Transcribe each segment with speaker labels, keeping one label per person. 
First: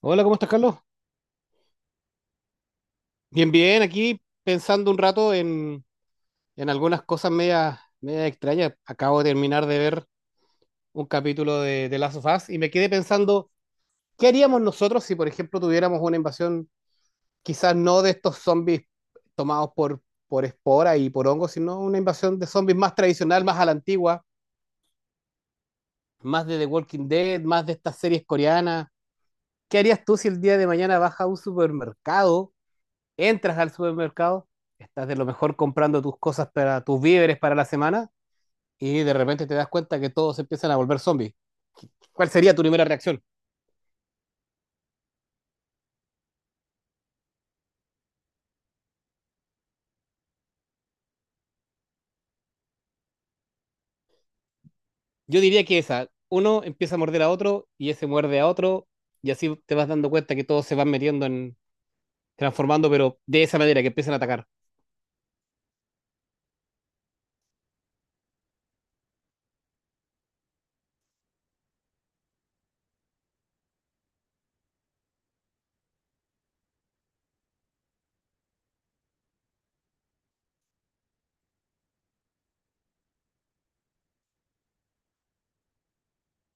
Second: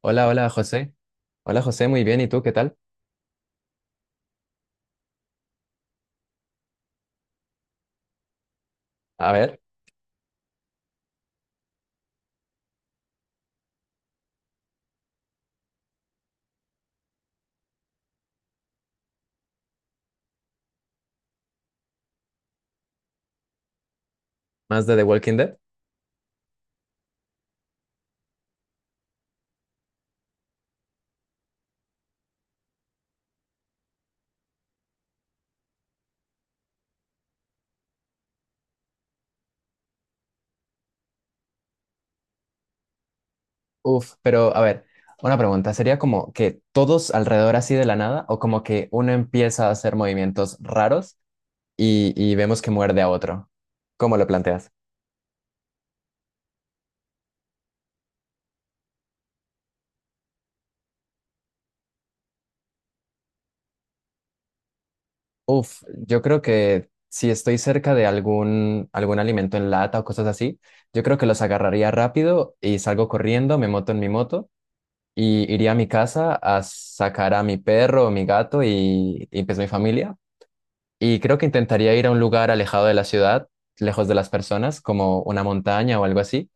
Speaker 1: Hola,
Speaker 2: Hola,
Speaker 1: ¿cómo estás, Carlos?
Speaker 2: José. Hola José, muy bien. ¿Y tú qué tal?
Speaker 1: Bien, bien, aquí pensando un rato en algunas cosas medias medias extrañas. Acabo de
Speaker 2: A ver,
Speaker 1: terminar de ver un capítulo de Last of Us y me quedé pensando, ¿qué haríamos nosotros si, por ejemplo, tuviéramos una invasión, quizás no de estos zombies tomados por esporas y por hongos, sino una invasión de zombies más tradicional, más a la antigua,
Speaker 2: más de The Walking Dead.
Speaker 1: más de The Walking Dead, más de estas series coreanas? ¿Qué harías tú si el día de mañana vas a un supermercado, entras al supermercado, estás de lo mejor comprando tus cosas para tus víveres para la semana y de repente te das cuenta que todos empiezan a volver zombies? ¿Cuál sería tu primera reacción?
Speaker 2: Uf, pero a ver, una pregunta. ¿Sería como que todos alrededor así de la nada o como que uno empieza a hacer movimientos raros y vemos que muerde a otro? ¿Cómo lo planteas?
Speaker 1: Yo diría que esa, uno empieza a morder a otro y ese muerde a otro y así te vas dando cuenta que todos se van metiendo en transformando, pero de esa manera que empiezan a atacar.
Speaker 2: Uf, yo creo que si estoy cerca de algún alimento en lata o cosas así, yo creo que los agarraría rápido y salgo corriendo, me moto en mi moto. Y iría a mi casa a sacar a mi perro o mi gato y pues mi familia. Y creo que intentaría ir a un lugar alejado de la ciudad, lejos de las personas, como una montaña o algo así,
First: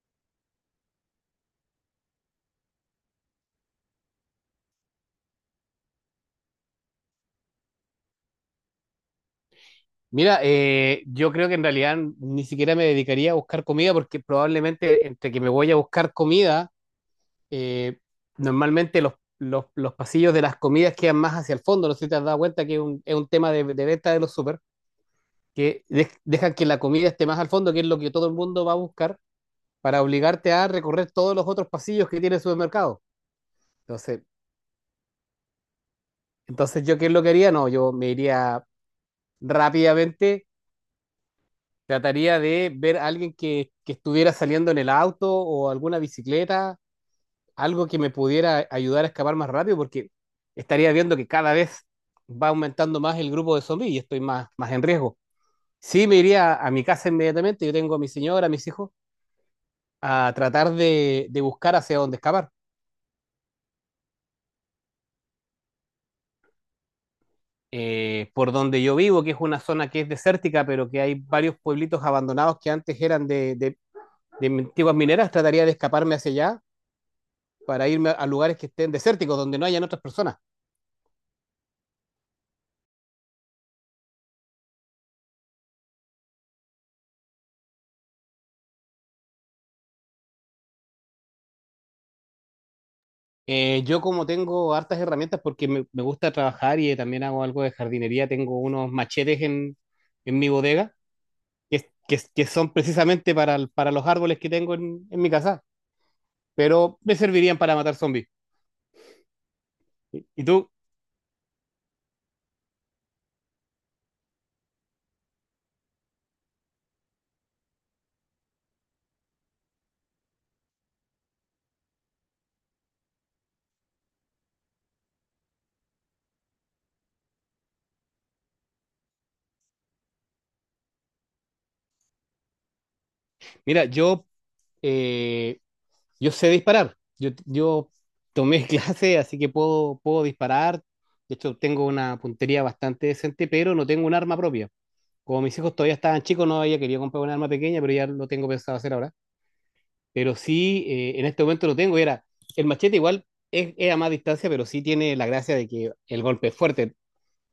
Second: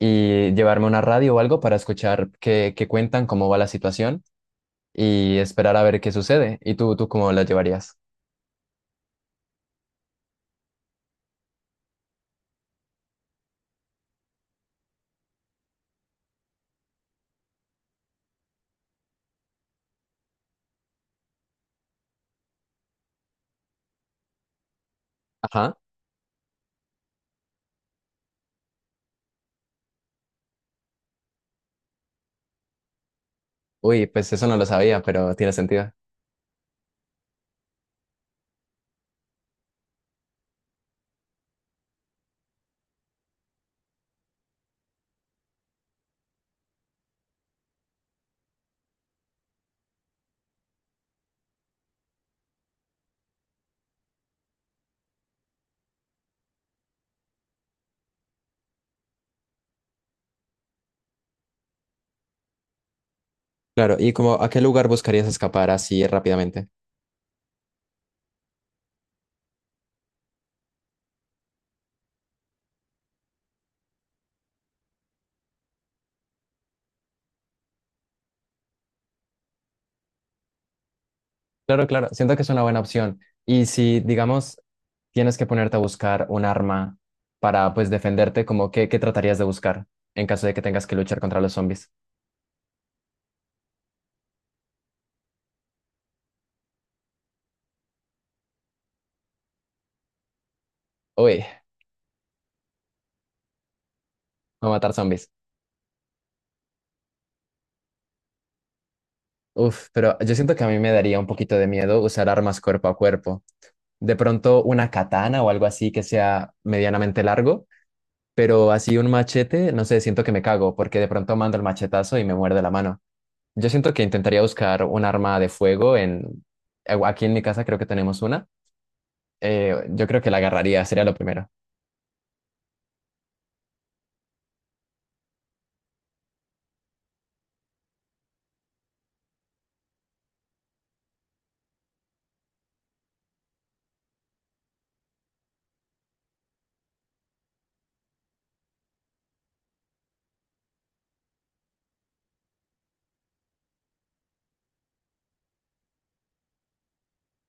Speaker 2: y llevarme una radio o algo para escuchar qué cuentan, cómo va la situación y esperar a ver qué sucede. ¿Y tú cómo la llevarías?
Speaker 1: Mira, yo creo que en realidad ni siquiera me dedicaría a buscar comida porque probablemente entre que me voy a buscar comida eh, normalmente los pasillos de las comidas quedan más hacia el fondo. No sé si te has dado cuenta que es un tema de venta de los súper,
Speaker 2: Ajá.
Speaker 1: que dejan que la comida esté más al fondo, que es lo que todo el mundo va a buscar, para obligarte a recorrer todos los otros pasillos que tiene el supermercado.
Speaker 2: Uy,
Speaker 1: Entonces,
Speaker 2: pues eso no lo sabía, pero tiene sentido.
Speaker 1: entonces, ¿yo qué es lo que haría? No, yo me iría rápidamente, trataría de ver a alguien que estuviera saliendo en el auto o alguna bicicleta, algo que me pudiera ayudar a escapar más rápido, porque estaría viendo que cada vez va aumentando más el grupo de zombies y estoy más, más en riesgo. Sí, me iría a mi casa inmediatamente, yo tengo a mi señora, a mis hijos, a tratar de buscar hacia dónde escapar.
Speaker 2: Claro, ¿y como a qué lugar buscarías escapar así rápidamente?
Speaker 1: Por donde yo vivo, que es una zona que es desértica, pero que hay varios pueblitos abandonados que antes eran de antiguas mineras, trataría de escaparme hacia allá para irme a lugares que estén desérticos, donde no hayan otras personas.
Speaker 2: Claro, claro, siento que es una buena opción. Y si, digamos, tienes que ponerte a buscar un arma para, pues, defenderte, como qué tratarías de buscar en caso de que tengas que luchar contra los zombies?
Speaker 1: Yo como tengo hartas herramientas porque me gusta trabajar y también hago algo de jardinería, tengo unos machetes en mi bodega
Speaker 2: Uy,
Speaker 1: que son precisamente para, para los árboles que
Speaker 2: a
Speaker 1: tengo
Speaker 2: matar
Speaker 1: en mi
Speaker 2: zombies.
Speaker 1: casa, pero me servirían para matar zombies.
Speaker 2: Uf, pero
Speaker 1: ¿Y
Speaker 2: yo
Speaker 1: y
Speaker 2: siento que
Speaker 1: tú?
Speaker 2: a mí me daría un poquito de miedo usar armas cuerpo a cuerpo. De pronto una katana o algo así que sea medianamente largo, pero así un machete, no sé, siento que me cago porque de pronto mando el machetazo y me muerde la mano. Yo siento que intentaría buscar un arma de fuego en... Aquí en mi casa creo que tenemos una. Yo creo que la agarraría, sería lo primero.
Speaker 1: Mira, eh, yo sé disparar, yo tomé clase, así que puedo disparar, de hecho tengo una puntería bastante decente, pero no tengo un arma propia. Como mis hijos todavía estaban chicos, no había querido comprar un arma pequeña, pero ya lo tengo pensado hacer ahora. Pero sí, en este momento lo tengo. Y era, el machete igual es a más distancia, pero sí tiene la gracia de que el golpe es fuerte.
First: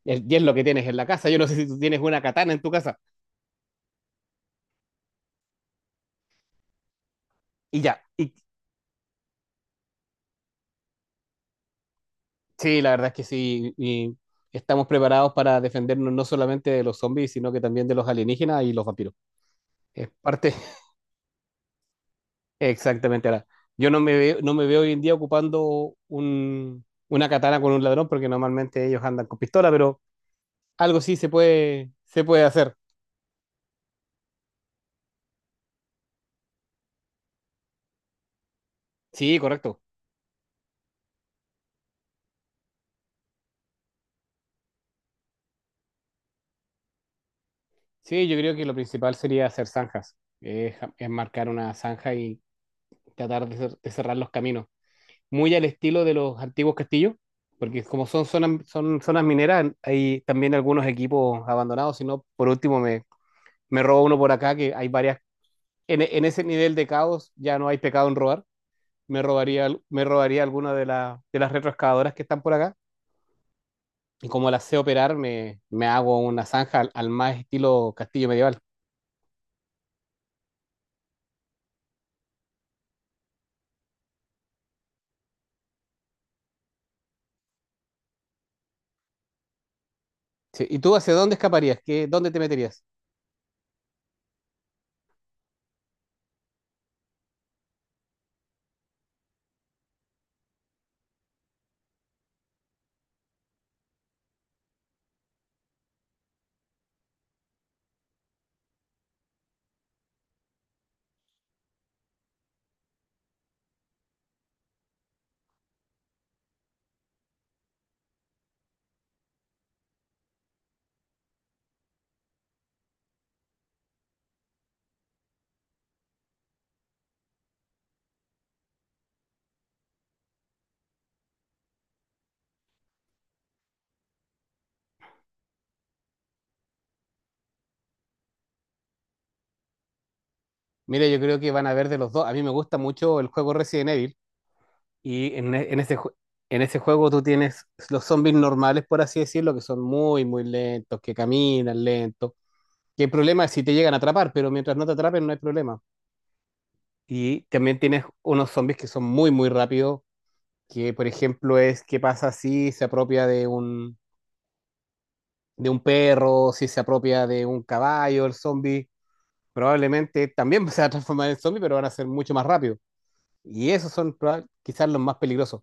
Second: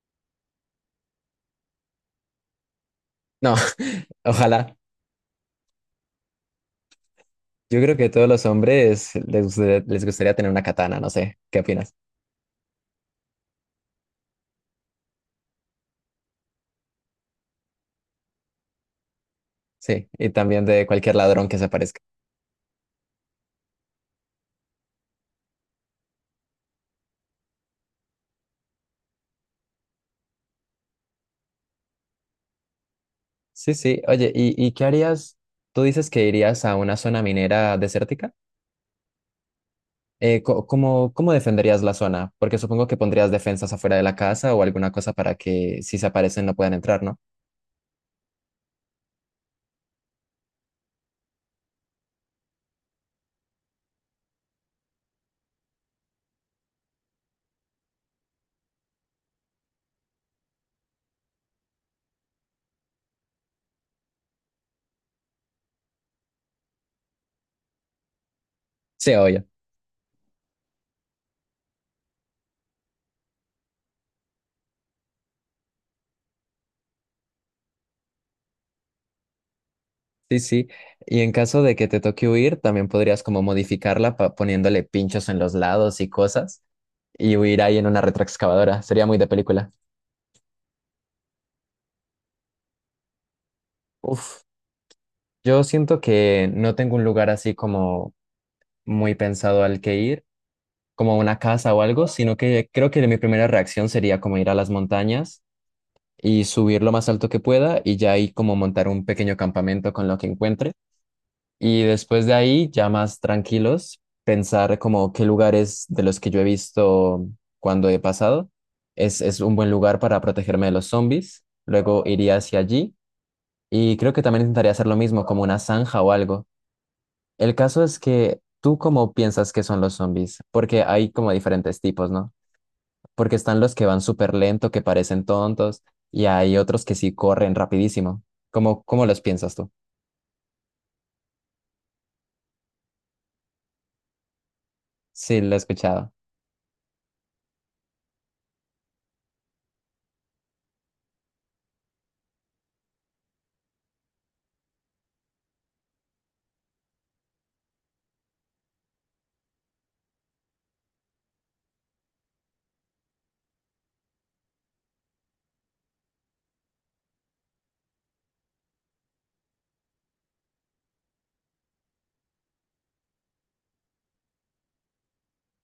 Speaker 1: Y es lo que tienes en la casa. Yo no sé si tú tienes una katana en tu casa.
Speaker 2: No, ojalá.
Speaker 1: Y
Speaker 2: Yo creo
Speaker 1: ya.
Speaker 2: que todos
Speaker 1: Y,
Speaker 2: los hombres les gustaría tener una katana, no sé. ¿Qué opinas?
Speaker 1: sí, la verdad es que sí. Y estamos preparados para defendernos no solamente de los zombies, sino que también de los alienígenas y los vampiros.
Speaker 2: Sí,
Speaker 1: Es
Speaker 2: y
Speaker 1: parte,
Speaker 2: también de cualquier ladrón que se aparezca.
Speaker 1: exactamente. Ahora, yo no me veo, no me veo hoy en día ocupando una katana con un ladrón, porque normalmente ellos andan con pistola, pero algo sí se puede hacer.
Speaker 2: Sí, sí. Oye, ¿y qué harías? Tú dices que irías a una zona minera desértica.
Speaker 1: Sí, correcto.
Speaker 2: ¿Cómo defenderías la zona? Porque supongo que pondrías defensas afuera de la casa o alguna cosa para que si se aparecen no puedan entrar, ¿no?
Speaker 1: Sí, yo creo que lo principal sería hacer zanjas, es marcar una zanja y tratar de cerrar los caminos, muy al estilo de los antiguos castillos, porque como son zonas mineras, hay también algunos equipos abandonados, si no, por último me robo uno por acá, que hay varias, en ese nivel de caos ya no hay pecado en robar,
Speaker 2: Sí,
Speaker 1: me
Speaker 2: obvio.
Speaker 1: robaría, al- me robaría alguna de las retroexcavadoras que están por acá, y como las sé operar, me hago una zanja al más estilo castillo medieval.
Speaker 2: Sí, sí. Y en caso de que te toque huir, también podrías como modificarla poniéndole pinchos en los lados y cosas y huir ahí en una retroexcavadora. Sería muy de película.
Speaker 1: Sí, ¿y tú hacia dónde escaparías? ¿Qué, dónde te meterías?
Speaker 2: Uf, yo siento que no tengo un lugar así como muy pensado al que ir, como a una casa o algo, sino que creo que mi primera reacción sería como ir a las montañas y subir lo más alto que pueda y ya ahí como montar un pequeño campamento con lo que encuentre. Y después de ahí, ya más tranquilos, pensar como qué lugares de los que yo he visto cuando he pasado es un buen lugar para protegerme de los zombies. Luego iría hacia allí y creo que también intentaría hacer lo mismo, como una zanja o algo. El caso es que tú cómo piensas que son los zombies, porque hay como diferentes tipos, ¿no? Porque están los que van súper lento, que parecen tontos, y hay otros que sí corren rapidísimo. ¿Cómo los piensas tú?
Speaker 1: Mira, yo creo que van a ver de los dos. A mí me gusta mucho el juego Resident Evil y
Speaker 2: Sí,
Speaker 1: en,
Speaker 2: lo he
Speaker 1: e- en ese,
Speaker 2: escuchado.
Speaker 1: ju- en ese juego tú tienes los zombies normales, por así decirlo, que son muy, muy lentos, que caminan lentos. Que el problema es si te llegan a atrapar, pero mientras no te atrapen no hay problema. Y también tienes unos zombies que son muy, muy rápidos, que por ejemplo es qué pasa si se apropia de un perro, si se apropia de un caballo, el zombie. Probablemente también se va a transformar en zombie, pero van a ser mucho más rápido. Y esos son quizás los más peligrosos.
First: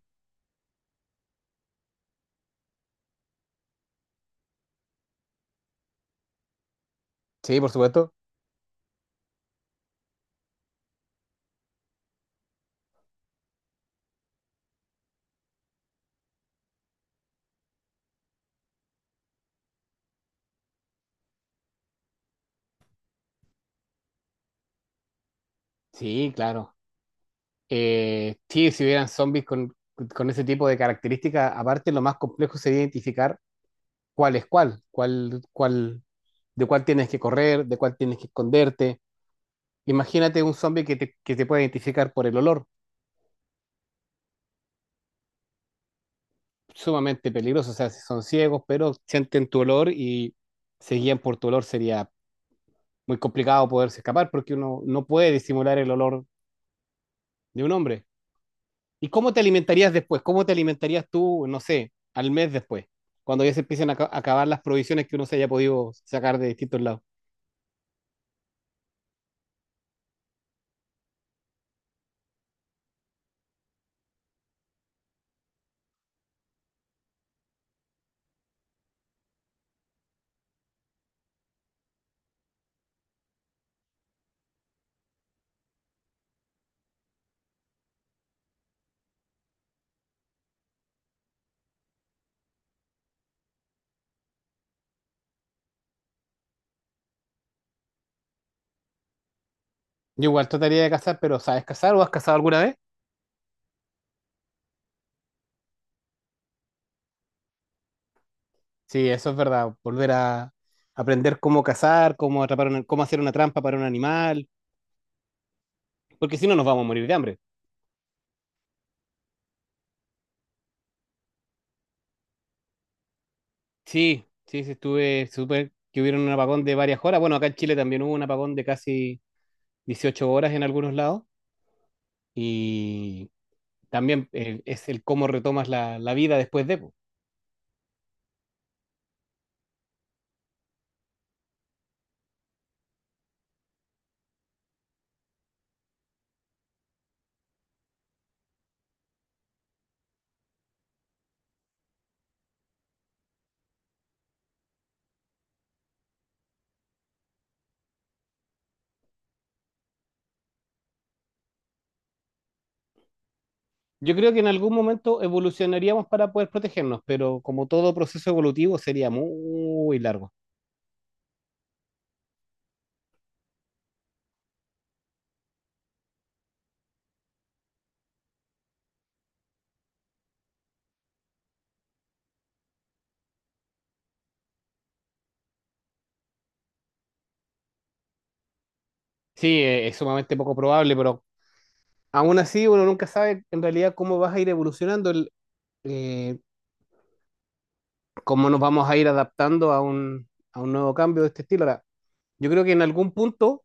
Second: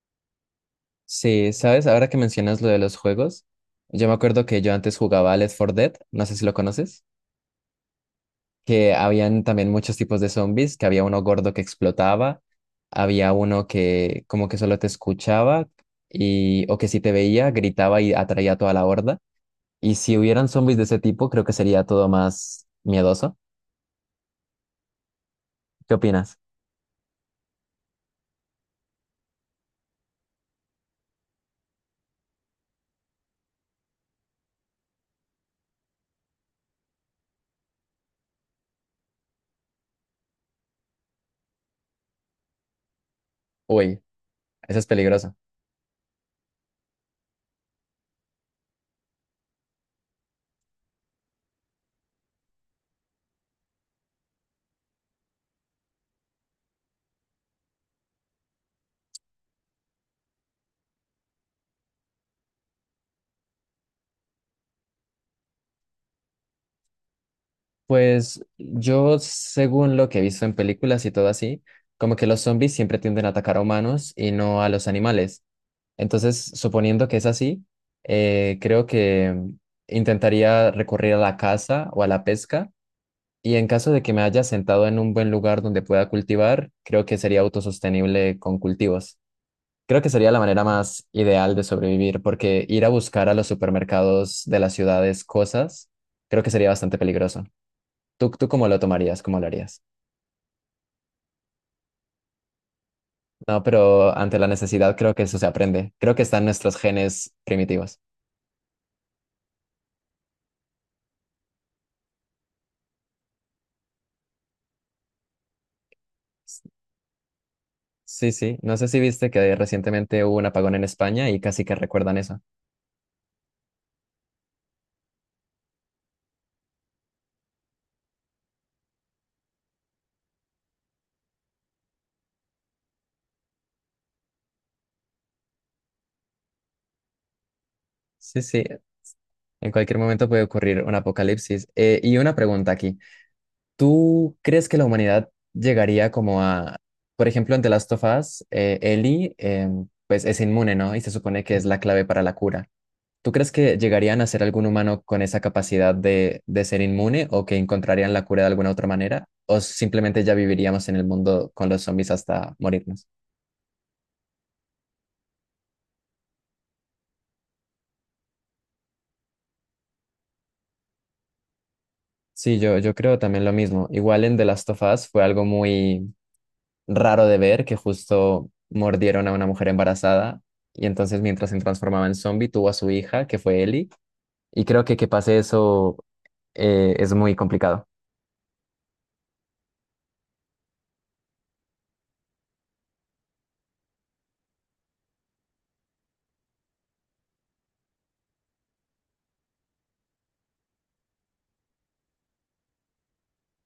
Speaker 2: Sí, ¿sabes? Ahora que mencionas lo de los juegos, yo me acuerdo que yo antes jugaba al Left 4 Dead, no sé si lo conoces,
Speaker 1: Sí, por supuesto.
Speaker 2: que habían también muchos tipos de zombies, que había uno gordo que explotaba, había uno que como que solo te escuchaba y o que si te veía gritaba y atraía a toda la horda. Y si hubieran zombies de ese tipo, creo que sería todo más miedoso. ¿Qué
Speaker 1: Sí,
Speaker 2: opinas?
Speaker 1: claro. Sí, si hubieran zombies con ese tipo de características, aparte lo más complejo sería identificar cuál es cuál, de cuál tienes que correr, de cuál tienes que esconderte. Imagínate un zombie que te puede identificar por el olor,
Speaker 2: Uy, eso es peligroso.
Speaker 1: sumamente peligroso. O sea, si son ciegos, pero sienten tu olor y se guían por tu olor, sería muy complicado poderse escapar porque uno no puede disimular el olor de un hombre. ¿Y cómo te alimentarías después? ¿Cómo te alimentarías tú, no sé, al mes después? Cuando ya se empiecen a acabar las provisiones que uno se haya podido sacar de distintos lados.
Speaker 2: Pues yo, según lo que he visto en películas y todo así, como que los zombies siempre tienden a atacar a humanos y no a los animales. Entonces, suponiendo que es así, creo que intentaría recurrir a la caza o a la pesca. Y en caso de que me haya sentado en un buen lugar donde pueda cultivar, creo que sería autosostenible con cultivos. Creo que sería la manera más ideal de sobrevivir, porque ir a buscar a los supermercados de las ciudades cosas, creo que sería bastante peligroso. ¿Tú cómo lo tomarías? ¿Cómo lo harías?
Speaker 1: Yo igual trataría de cazar, pero ¿sabes cazar o has cazado alguna vez?
Speaker 2: No, pero ante la necesidad creo que eso se aprende. Creo que están nuestros genes primitivos.
Speaker 1: Sí, eso es verdad. Volver a aprender cómo cazar, cómo atrapar cómo hacer una trampa para un animal, porque si no
Speaker 2: S-
Speaker 1: nos vamos a morir de hambre.
Speaker 2: Sí, sí. No sé si viste que recientemente hubo un apagón en España y casi que recuerdan eso.
Speaker 1: Sí, sí, sí, estuve súper que hubieron un apagón de varias horas. Bueno, acá en Chile también hubo un apagón de casi 18 horas en algunos lados. Y también es el cómo retomas la vida después de, po.
Speaker 2: Sí, sí. En cualquier momento puede ocurrir un apocalipsis. Y una pregunta aquí. ¿Tú crees que la humanidad llegaría como a, por ejemplo, en The Last of Us, Ellie, pues es inmune, ¿no? Y se supone que es la clave para la cura. ¿Tú crees que llegarían a ser algún humano con esa capacidad de ser inmune o que encontrarían la cura de alguna otra manera? ¿O simplemente ya viviríamos en el mundo con los zombies hasta morirnos?
Speaker 1: Yo creo que en algún momento evolucionaríamos para poder protegernos, pero como todo proceso evolutivo sería muy largo.
Speaker 2: Sí, yo creo también lo mismo. Igual en The Last of Us fue algo muy raro de ver, que justo mordieron a una mujer embarazada y entonces mientras se transformaba en zombie tuvo a su hija, que fue Ellie, y creo que pase eso es muy complicado.
Speaker 1: Sí, es sumamente poco probable, pero aún así uno nunca sabe en realidad cómo vas a ir evolucionando, eh, cómo nos vamos a ir adaptando a un nuevo cambio de este estilo. Ahora, yo creo que en algún punto,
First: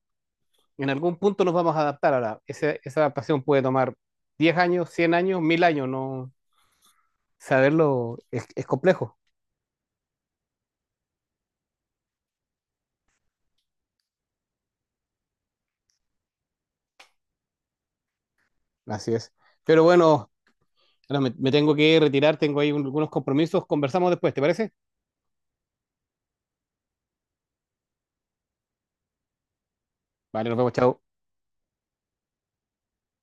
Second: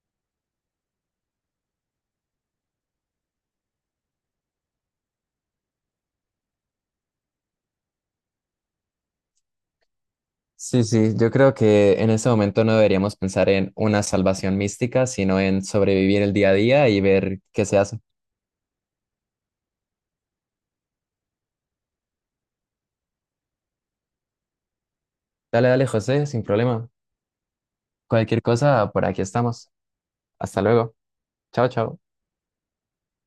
Speaker 1: en algún punto nos vamos a adaptar. Ahora, esa adaptación puede tomar 10 años, 100 años, 1000 años, no saberlo es complejo.
Speaker 2: Sí, sí, yo creo que en ese momento no deberíamos pensar en una salvación mística, sino en sobrevivir el día a día y ver qué se hace.
Speaker 1: Así es. Pero bueno, ahora me tengo que retirar, tengo ahí algunos compromisos. Conversamos después, ¿te parece?
Speaker 2: Dale, dale, José, sin problema. Cualquier cosa, por aquí estamos.
Speaker 1: Vale, nos
Speaker 2: Hasta
Speaker 1: vemos,
Speaker 2: luego.
Speaker 1: chao.
Speaker 2: Chao, chao.